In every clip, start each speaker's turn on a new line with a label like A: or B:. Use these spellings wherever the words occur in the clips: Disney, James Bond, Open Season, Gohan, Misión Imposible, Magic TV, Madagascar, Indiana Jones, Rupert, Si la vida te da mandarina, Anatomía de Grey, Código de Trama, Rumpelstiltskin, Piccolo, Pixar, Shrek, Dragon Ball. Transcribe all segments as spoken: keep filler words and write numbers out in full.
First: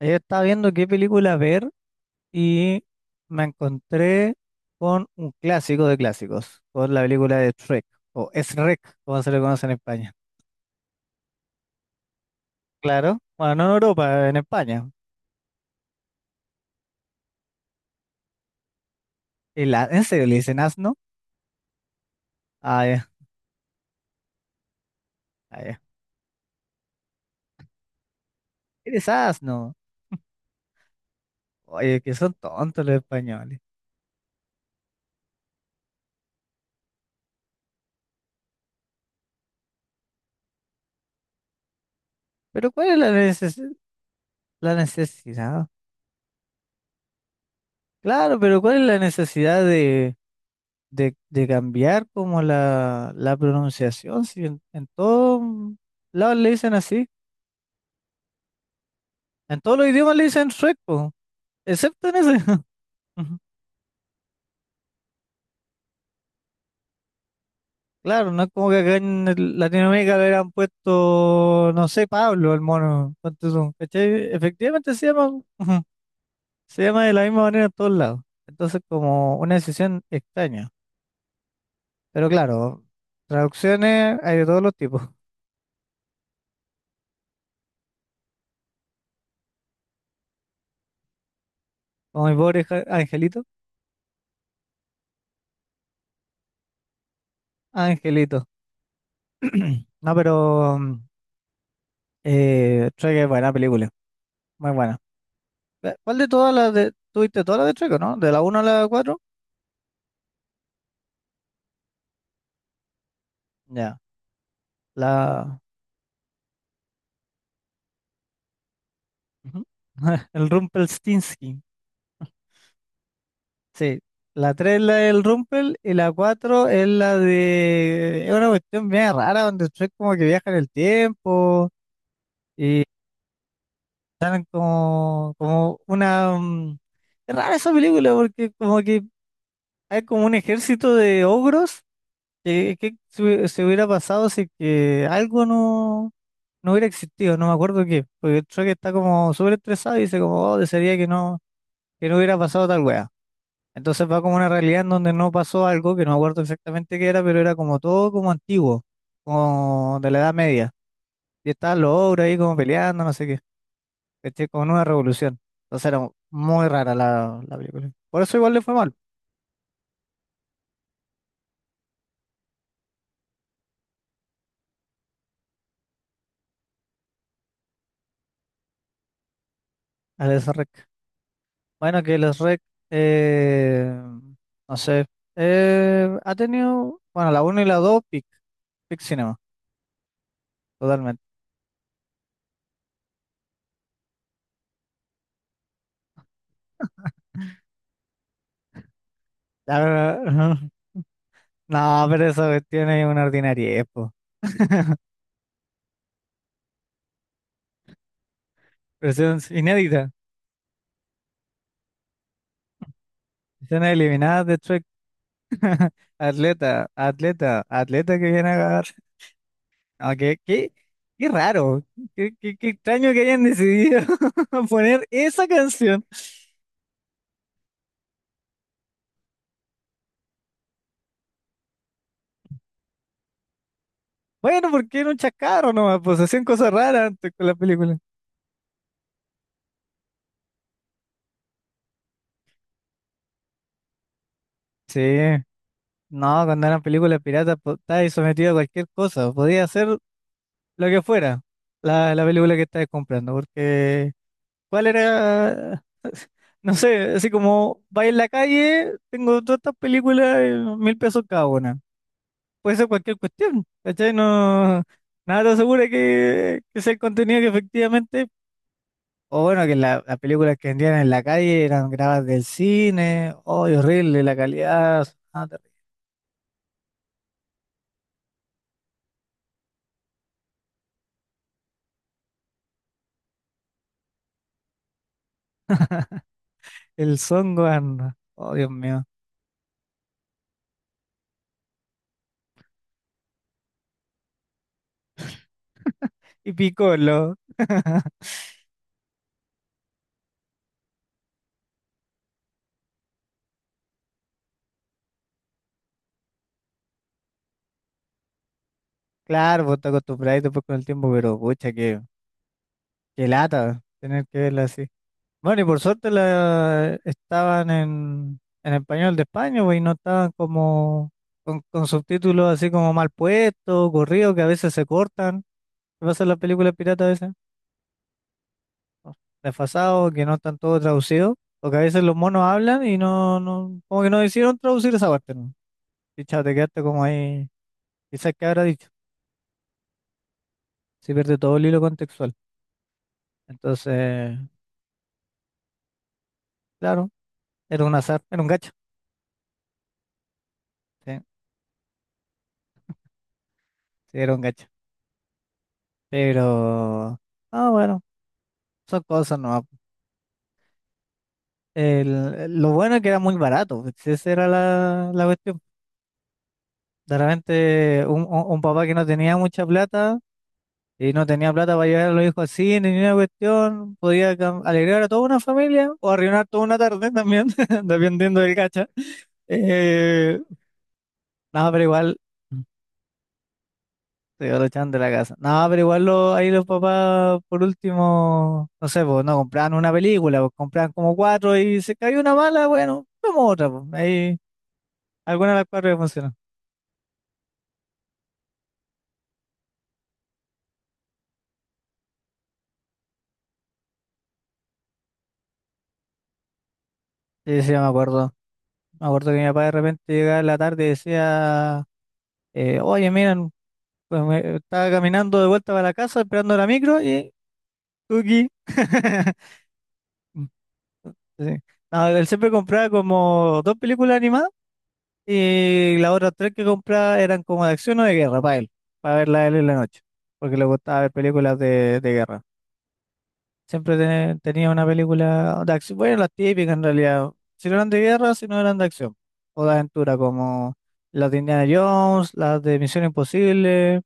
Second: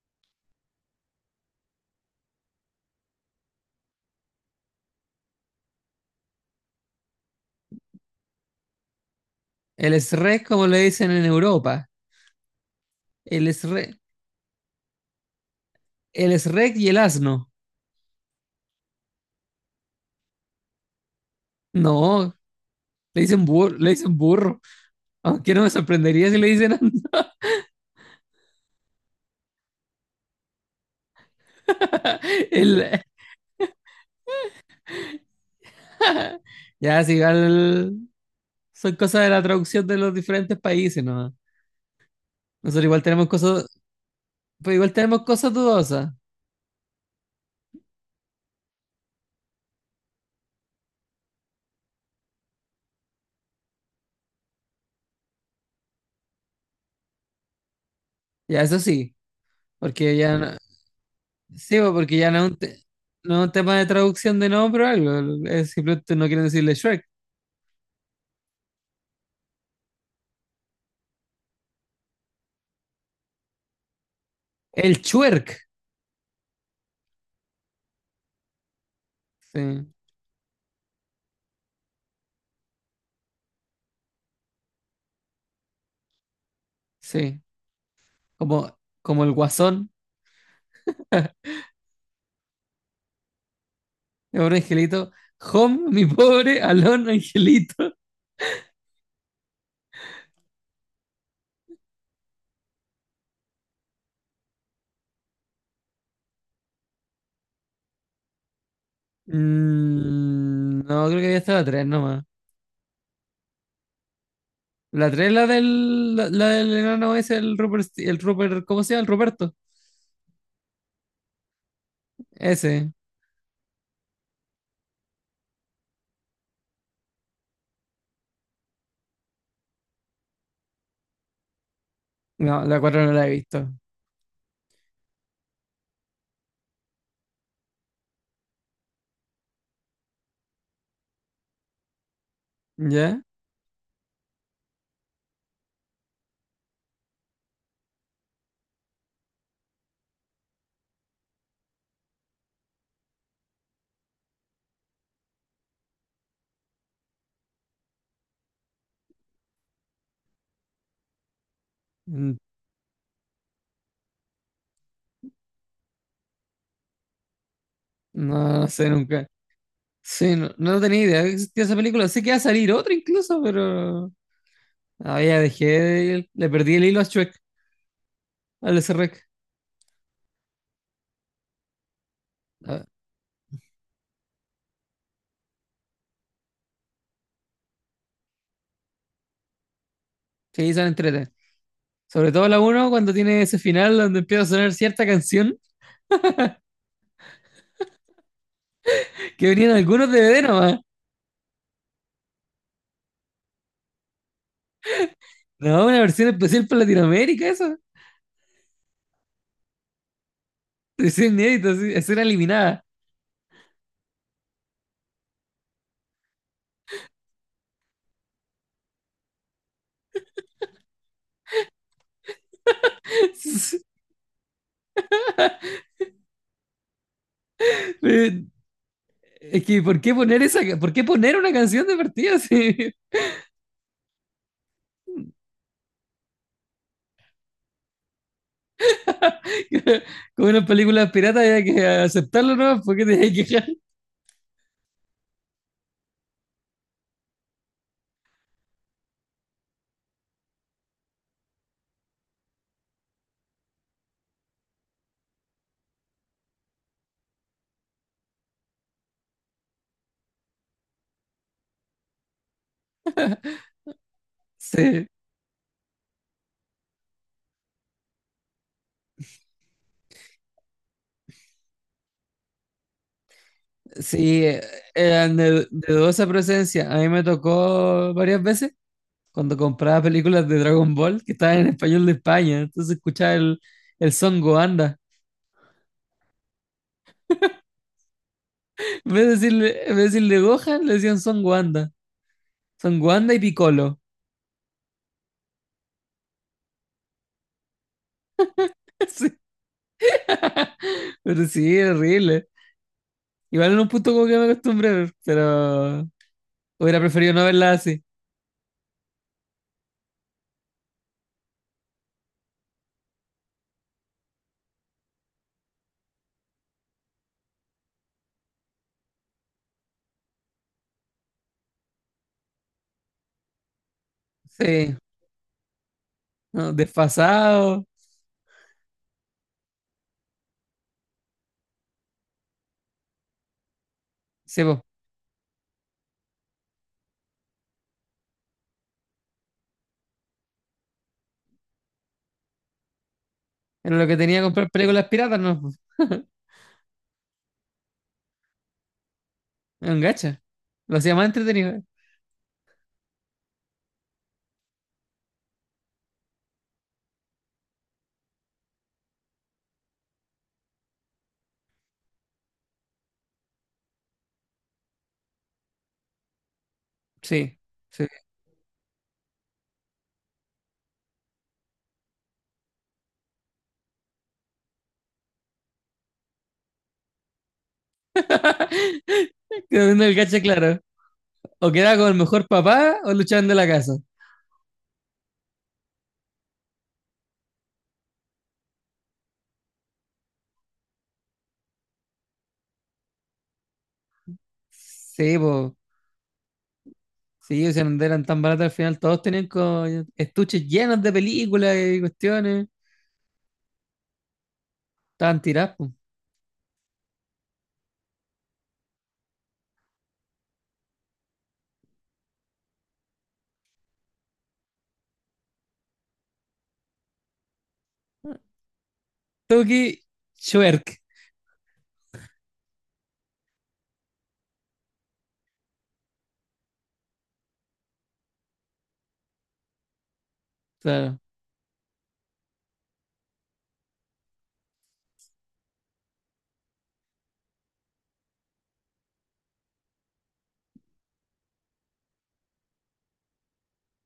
A: Ayer estaba viendo qué película ver y me encontré con un clásico de clásicos, con la película de Shrek, o Shrek, como se le conoce en
B: El
A: España.
B: SREC, como le dicen en Europa.
A: Claro,
B: El
A: bueno, no en
B: SREC,
A: Europa, en España.
B: el SREC y el asno.
A: Y la- ¿En serio le dicen asno?
B: No,
A: Ah, ya,
B: le dicen burro, le dicen burro. Aunque
A: ah,
B: no me
A: ya.
B: sorprendería si le dicen
A: Eres asno. Oye, que son tontos los
B: el.
A: españoles.
B: Ya, si igual son cosas de la traducción de los diferentes países, ¿no?
A: Pero
B: Nosotros
A: ¿cuál es
B: igual
A: la
B: tenemos cosas,
A: necesi-
B: pues
A: la
B: igual tenemos cosas
A: necesidad?
B: dudosas.
A: Claro, pero ¿cuál es la necesidad de, de, de cambiar como la, la pronunciación. Si en, en todos lados le dicen así.
B: Ya, eso sí,
A: En todos los
B: porque
A: idiomas le
B: ya
A: dicen
B: no,
A: Shrek, po,
B: sí, pues,
A: excepto en
B: porque ya
A: ese.
B: no es un, te- no
A: Ujú.
B: es un tema de traducción de nombre o algo, es simplemente no quieren decirle Shrek.
A: Claro, no es como que acá en el- Latinoamérica le hubieran puesto, no sé, Pablo, el mono. Ponte tú, ¿cachai? Efectivamente
B: El
A: se llama,
B: Chuerk.
A: ujú, se llama de la misma manera en todos lados. Entonces, como una
B: Sí,
A: decisión extraña. Pero claro, traducciones hay de todos los tipos.
B: sí. como, como el guasón,
A: Como mi pobre ja- angelito.
B: mi pobre angelito. Home, mi pobre Alon angelito.
A: Angelito. No, pero mm, eh, Shrek es buena película. Muy buena. Eh, ¿Cuál de todas las de... tuviste todas las de Shrek, ¿o no? De la uno a la cuatro,
B: Mm, no, creo que había estado la tres nomás.
A: ya.
B: La tres es la
A: La,
B: del, la, la del enano ese, el Rupert, el Rupert, ¿cómo se llama? El Ruperto.
A: Ujú. El Rumpelstiltskin.
B: Ese.
A: Sí. La tres es la del Rumpel y la cuatro es la de... Es una cuestión bien rara donde Shrek como que viaja en el tiempo
B: No, la
A: y
B: cuatro no la he visto.
A: salen como, como una... mm, es rara esa película porque como que hay como un ejército de ogros que, que se
B: ¿Ya?
A: hubie- se hubiera pasado si que algo no, no hubiera existido, no me acuerdo qué, porque Shrek está como súper estresado y dice como, oh, desearía que no, que no hubiera pasado tal wea. Entonces va como una realidad en donde no pasó algo, que no me acuerdo exactamente qué era, pero era como todo como antiguo, como de la Edad Media. Y estaban los ogros
B: Mm.
A: ahí como peleando, no sé qué, ¿cachai? Como en una revolución. Entonces era muy rara la, la película. Por eso igual
B: No,
A: le
B: no
A: fue
B: sé
A: mal
B: nunca. Sí, no, no tenía idea que existía esa película. Sé que iba a salir otra incluso, pero. Ah, ya dejé, de- le perdí el hilo a Shrek, al SREC.
A: a los rec. Bueno, que los rec,
B: Ah,
A: eh, no sé, eh, ha tenido, bueno, la uno y la dos pic, pic cinema,
B: sí, son
A: totalmente.
B: entrete. Sobre todo la uno cuando tiene ese final donde empieza a sonar cierta canción que venían
A: La
B: algunos
A: verdad,
B: D V D nomás.
A: no, pero esa cuestión es una ordinariedad, po.
B: No, una versión especial para Latinoamérica, eso.
A: Versión inédita.
B: Es inédito, así, escena eliminada.
A: Escena eliminada de Trek. Atleta, atleta, atleta que viene a agarrar. Aunque, qué, qué raro. Qué, qué, qué extraño que hayan decidido poner esa canción.
B: Eh, Es que, ¿por qué poner esa, por qué poner una canción de partida así?
A: Bueno, porque era un chacarro nomás, pues hacían cosas raras antes con la película.
B: Como en las películas piratas hay que aceptarlo, ¿no? Porque te hay que quejar.
A: Sí, no, cuando eran películas piratas, pues, estabas ahí sometido a cualquier cosa. Podía hacer lo que fuera la, la película que estabas comprando, porque ¿cuál era? No sé, así como va en la calle, tengo todas estas películas, eh, mil pesos cada una. Puede ser cualquier cuestión, ¿cachai? No,
B: Sí,
A: nada te asegura que, que sea el contenido que efectivamente, o bueno, que la- las películas que vendían en la calle eran grabadas del cine, oh, horrible, la
B: sí,
A: calidad,
B: eran
A: ah,
B: de,
A: terrible.
B: de dudosa presencia. A mí me tocó varias veces cuando compraba películas de Dragon Ball que estaban en español de España. Entonces escuchaba el, el Son Goanda.
A: El Songwan, oh, Dios mío,
B: En vez de decirle, en vez de decirle Gohan, le decían Son Goanda. Son Goanda y Piccolo.
A: y Piccolo.
B: Sí, pero sí, era horrible. Igual en un punto como que me acostumbré, pero hubiera preferido no verla así.
A: Claro, vos te acostumbráis después con el tiempo, pero pucha, qué, qué lata tener que verla así. Bueno, y por suerte la, estaban en, en español de España, güey, y no estaban como con, con subtítulos así como mal puestos, corridos, que a veces se
B: Sí,
A: cortan. ¿Qué pasa en las
B: no,
A: películas piratas a veces?
B: desfasado.
A: O desfasados, que no están todos traducidos, o que a veces los monos hablan y no, no, como que no decidieron
B: Sí, po.
A: traducir esa parte, ¿no? Y chao, te quedaste como ahí, quizás qué habrá dicho, se pierde todo el hilo contextual. Entonces,
B: Era lo que tenía que comprar películas piratas, no po.
A: claro, era un azar, era un gacho,
B: Era un gacha. Lo hacía
A: sí,
B: más entretenido.
A: sí, era un gacho. Pero... Ah, bueno, son cosas. No, el lo bueno es que era muy barato, pues, esa era la, la cuestión. De
B: Sí,
A: repente,
B: sí.
A: un, un- un papá que no tenía mucha plata y no tenía plata para llevar a los hijos al cine, ni una cuestión, podía cam- alegrar a toda una familia o arruinar toda una tarde también, dependiendo del cacha.
B: Quedaba viendo el
A: Eh,
B: gacha, claro.
A: no,
B: O
A: pero
B: quedaba con el
A: igual
B: mejor papá o luchaban de la casa.
A: se lo echaban de la casa. No, pero igual lo- ahí los papás, por último, no sé, pues no compraban una película, pues compraban como cuatro y se cayó una mala, bueno, vemos otra, pues. Ahí
B: Sí,
A: alguna de las
B: pues,
A: cuatro que funcionó.
B: sí, o sea, no eran tan baratas al final, todos tenían co- estuches llenos de películas y cuestiones, estaban tiradas, pues.
A: Sí, sí, me acuerdo. Me acuerdo que mi papá de repente llegaba en la tarde y decía, eh, oye, miren, pues me- estaba caminando de vuelta para la casa esperando la micro y Tuki.
B: Toki Schwerk,
A: Sí. No, él siempre compraba como dos películas animadas y las otras tres que compraba eran como de acción o de guerra para él, para verla él en la noche, porque le gustaba ver
B: claro.
A: películas de, de guerra. Siempre te- tenía una película de acción. Bueno, las típicas en realidad. Si no eran de guerra, si no eran de acción. O de aventura, como las de Indiana Jones, las de Misión Imposible,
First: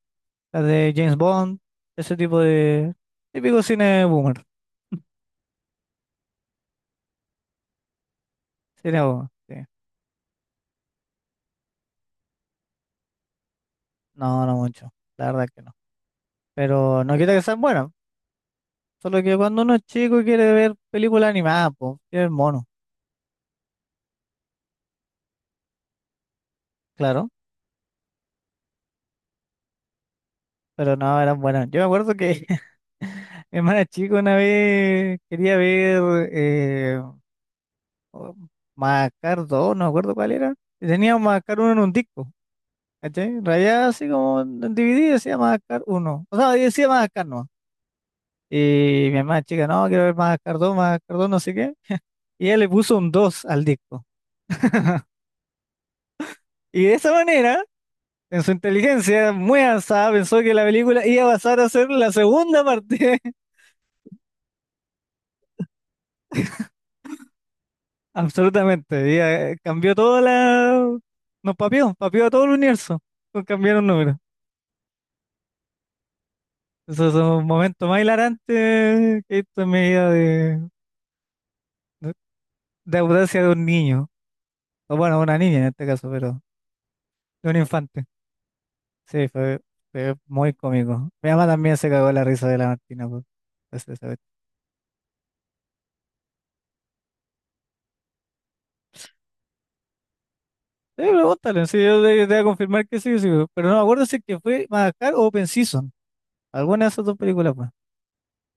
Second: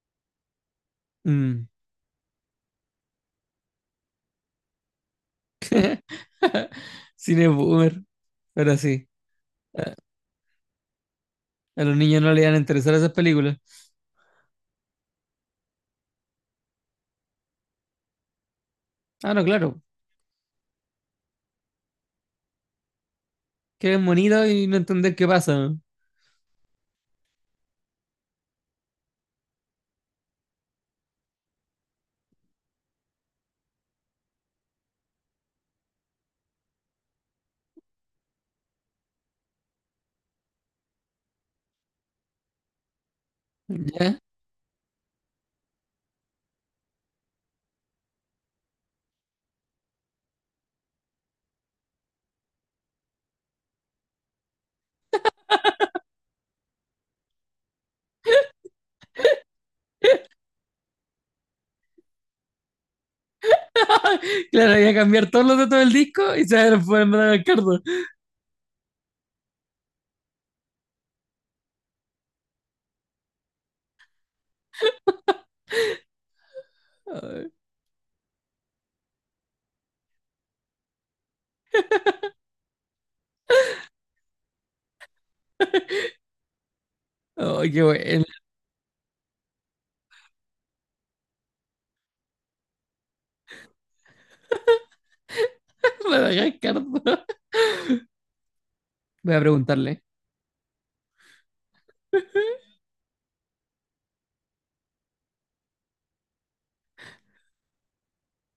A: las de James Bond.
B: Mm.
A: Ese tipo de típico cine boomer.
B: Cine boomer, pero
A: Cine
B: sí,
A: boomer, sí.
B: a los niños no les iban a interesar esas películas.
A: No, no mucho. La verdad que no. Pero no quita que sean buenas. Solo
B: Ah,
A: que
B: no,
A: cuando uno es
B: claro,
A: chico y quiere ver películas animadas, pues, quiere ver mono.
B: que es bonito y no entender qué pasa, ¿no?
A: Claro. Pero no, eran buenas. Yo me acuerdo que mi hermana chica una vez quería ver eh, o- Macar dos, no me acuerdo cuál era. Y tenía Macar uno en un disco, ¿cachai? Rayada así
B: Ya.
A: como en D V D decía Macar uno. O sea, decía Macar no. Y mi hermana chica, no, quiero ver Macar dos, Macar dos no sé qué. Y ella le puso un dos al disco. Y de esa manera, en su inteligencia muy avanzada, pensó que la película iba a pasar a ser la segunda parte.
B: Claro, voy a cambiar todos los datos del disco y se van a poner Madagascar dos.
A: Absolutamente. Y, eh, cambió toda la... Nos papió, papió a todo el universo con cambiar un número. Esos son los
B: Ay,
A: momentos más hilarantes que he visto en mi vida de, de, de audacia de un niño. O bueno, una niña en este caso, pero de un
B: ay, qué
A: infante.
B: bueno.
A: Sí, fue, fue muy cómico. Mi mamá también se cagó la risa de la Martina. Pues, esa- esa vez.
B: Madagascar dos. Voy a preguntarle.
A: Sí, pregúntale, sí, yo te, te voy a confirmar que sí, sí, pero no me acuerdo si es que fue Madagascar o Open Season. Alguna de esas dos películas, pues.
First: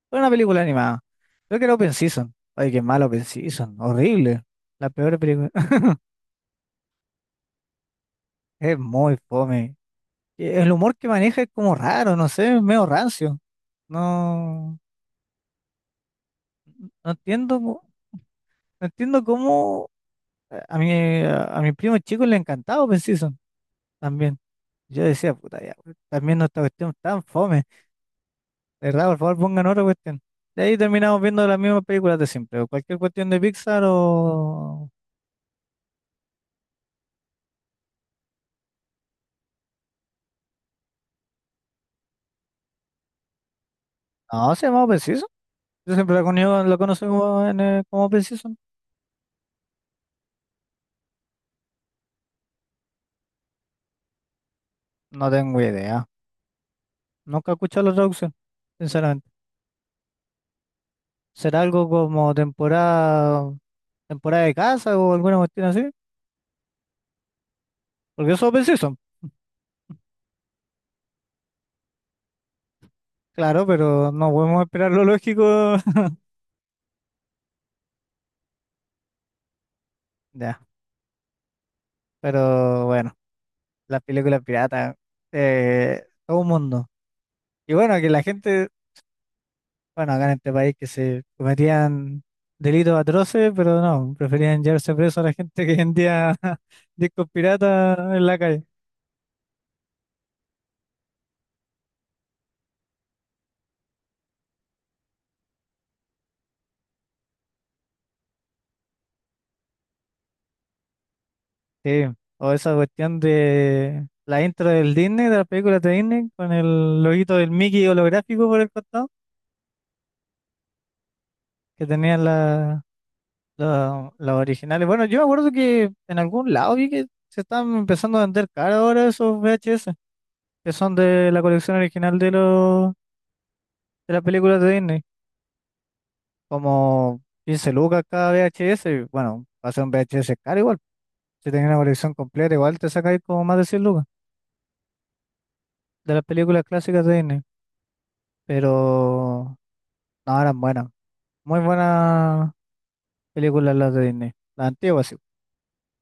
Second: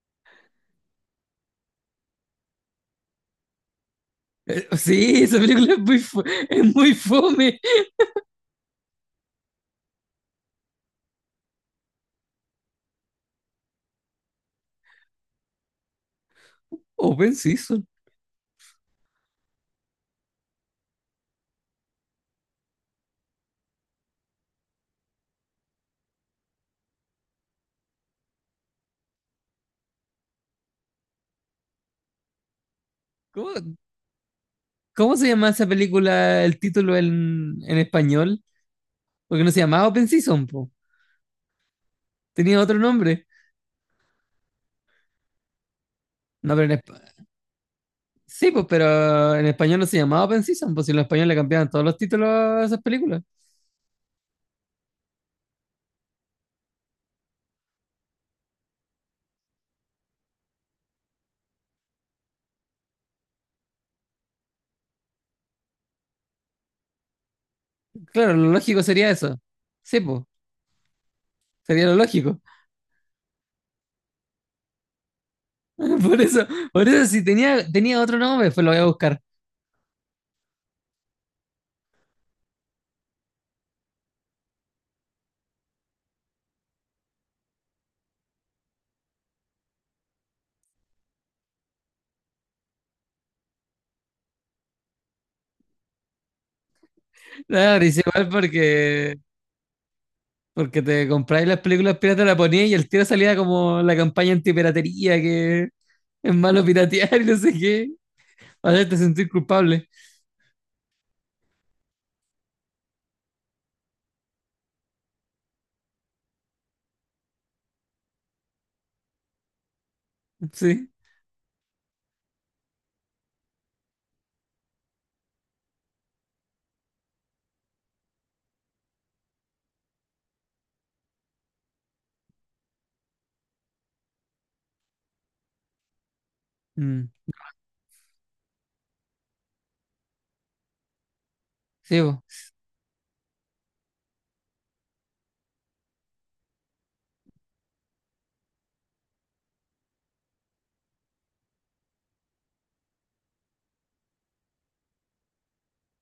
A: Fue una película animada. Creo que era Open Season. Ay, qué malo Open Season. Horrible.
B: Eh,
A: La peor
B: sí, esa
A: película.
B: película es muy, fu- es muy fome.
A: Es muy fome. E- El humor que maneja es como raro, no sé, es medio rancio. No, no
B: Open
A: entiendo, mo-
B: Season.
A: no entiendo cómo eh, a mi, a mi primo chico le encantaba Open Season también. Yo decía, puta ya, weón, también no esta cuestión tan fome. De verdad, por favor, pongan otra cuestión. De ahí terminamos viendo las mismas películas de siempre. O cualquier cuestión de
B: ¿Cómo,
A: Pixar o...
B: cómo se llama esa película, el título en, en español? Porque no se llamaba Open Season, po. Tenía otro nombre.
A: No, se llama Open Season. Yo siempre la,
B: No,
A: conozco
B: pero
A: la
B: en espa-.
A: conocí como, en, eh, como Open
B: Sí,
A: Season.
B: pues, pero en español no se llamaba Open Season, pues si en español le cambiaban todos los títulos a esas películas.
A: No tengo idea. Nunca he escuchado la traducción, sinceramente. ¿Será algo como temporada, temporada, de casa o alguna cuestión así? Porque
B: Claro,
A: eso
B: lo
A: pensé
B: lógico
A: son,
B: sería eso. Sí, pues, sería lo lógico.
A: claro, pero no podemos esperar lo lógico.
B: Por eso, por eso si tenía, tenía otro nombre, pues lo voy a buscar.
A: Ya, pero bueno, las películas piratas, eh, todo un mundo. Y bueno, que la gente, bueno, acá en este país que se cometían delitos atroces, pero no, preferían llevarse preso a la gente que vendía discos
B: Claro, y
A: piratas en
B: igual
A: la calle.
B: porque Porque te compráis las películas piratas, la ponías y el tiro salía como la campaña antipiratería, que es malo piratear y no sé qué. Para hacerte sentir culpable.
A: Sí, o esa cuestión de la intro del Disney, de las películas de Disney, con el loguito del Mickey holográfico por el costado,
B: Sí.
A: que tenían la, la- las originales. Bueno, yo me acuerdo que en algún lado vi que se están empezando a vender cara ahora esos V H S, que son de la colección original de los de las películas de Disney,
B: Mm.
A: como quince lucas cada V H S, y bueno, va a ser un V H S caro igual. Si tenés una
B: Sí,
A: colección
B: vos.
A: completa, igual te sacáis como más de cien lucas de las películas clásicas de Disney. Pero no, eran buenas. Muy buenas películas las de Disney. Las antiguas, sí.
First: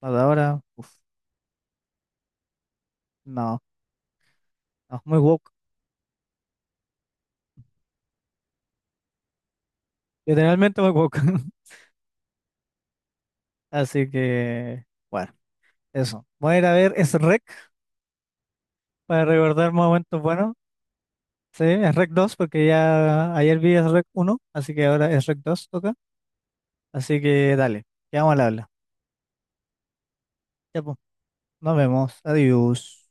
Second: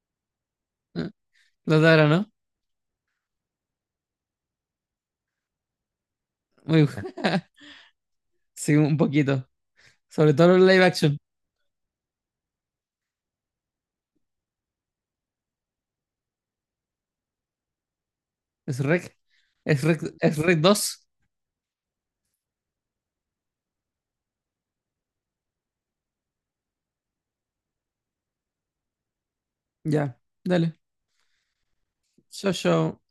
A: Las de ahora, uf,
B: Los de ahora, ¿no?
A: no. No, muy woke.
B: Muy bu-. Sí, un poquito. Sobre todo los
A: Literalmente
B: live
A: muy
B: action.
A: woke. Así que, bueno, eso. Voy a ir a ver Shrek
B: Es rec.
A: para recordar
B: Es rec,
A: momentos
B: es
A: buenos.
B: rec dos.
A: Sí, Shrek dos porque ya ayer vi Shrek uno, así que ahora Shrek dos, toca. Así que dale, quedamos al habla.
B: Ya, dale.
A: Ya, pues, nos vemos.
B: Yo, yo.
A: Adiós.